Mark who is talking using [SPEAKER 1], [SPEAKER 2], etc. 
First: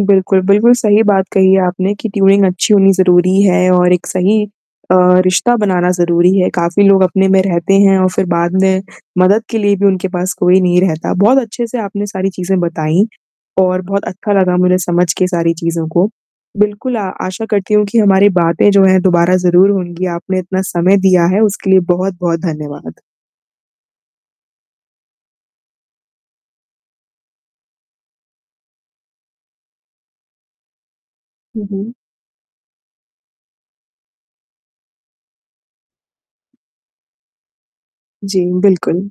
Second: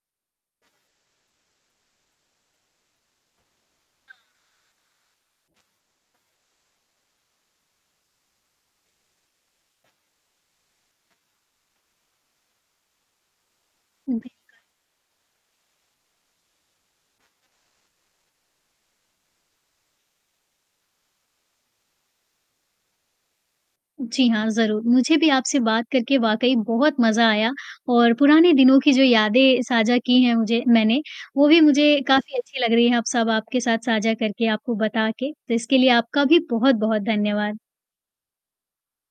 [SPEAKER 1] बिल्कुल, बिल्कुल, सही बात कही आपने कि ट्यूनिंग अच्छी होनी ज़रूरी है और एक
[SPEAKER 2] हाँ।
[SPEAKER 1] सही अ, रिश्ता बनाना ज़रूरी है। काफ़ी लोग अपने में रहते हैं और फिर बाद में मदद के लिए भी उनके पास कोई नहीं रहता, बहुत अच्छे से आपने सारी चीज़ें बताईं। और बहुत
[SPEAKER 2] बिल्कुल।
[SPEAKER 1] अच्छा लगा मुझे समझ के सारी चीज़ों को, बिल्कुल अ, आशा करती हूँ कि हमारी बातें जो हैं, दोबारा ज़रूर होंगी, आपने इतना समय दिया है उसके लिए बहुत-बहुत धन्यवाद।
[SPEAKER 2] जी हाँ, ज़रूर, मुझे भी आपसे बात करके वाक़ई बहुत मज़ा आया और पुराने दिनों की जो यादें साझा की हैं मुझे मैंने, वो भी
[SPEAKER 1] हुँ, हुँ।
[SPEAKER 2] मुझे काफ़ी अच्छी लग रही है, अब सब आपके साथ साझा करके, आपको बता के, तो इसके लिए आपका भी बहुत-बहुत धन्यवाद।
[SPEAKER 1] जी, बिल्कुल।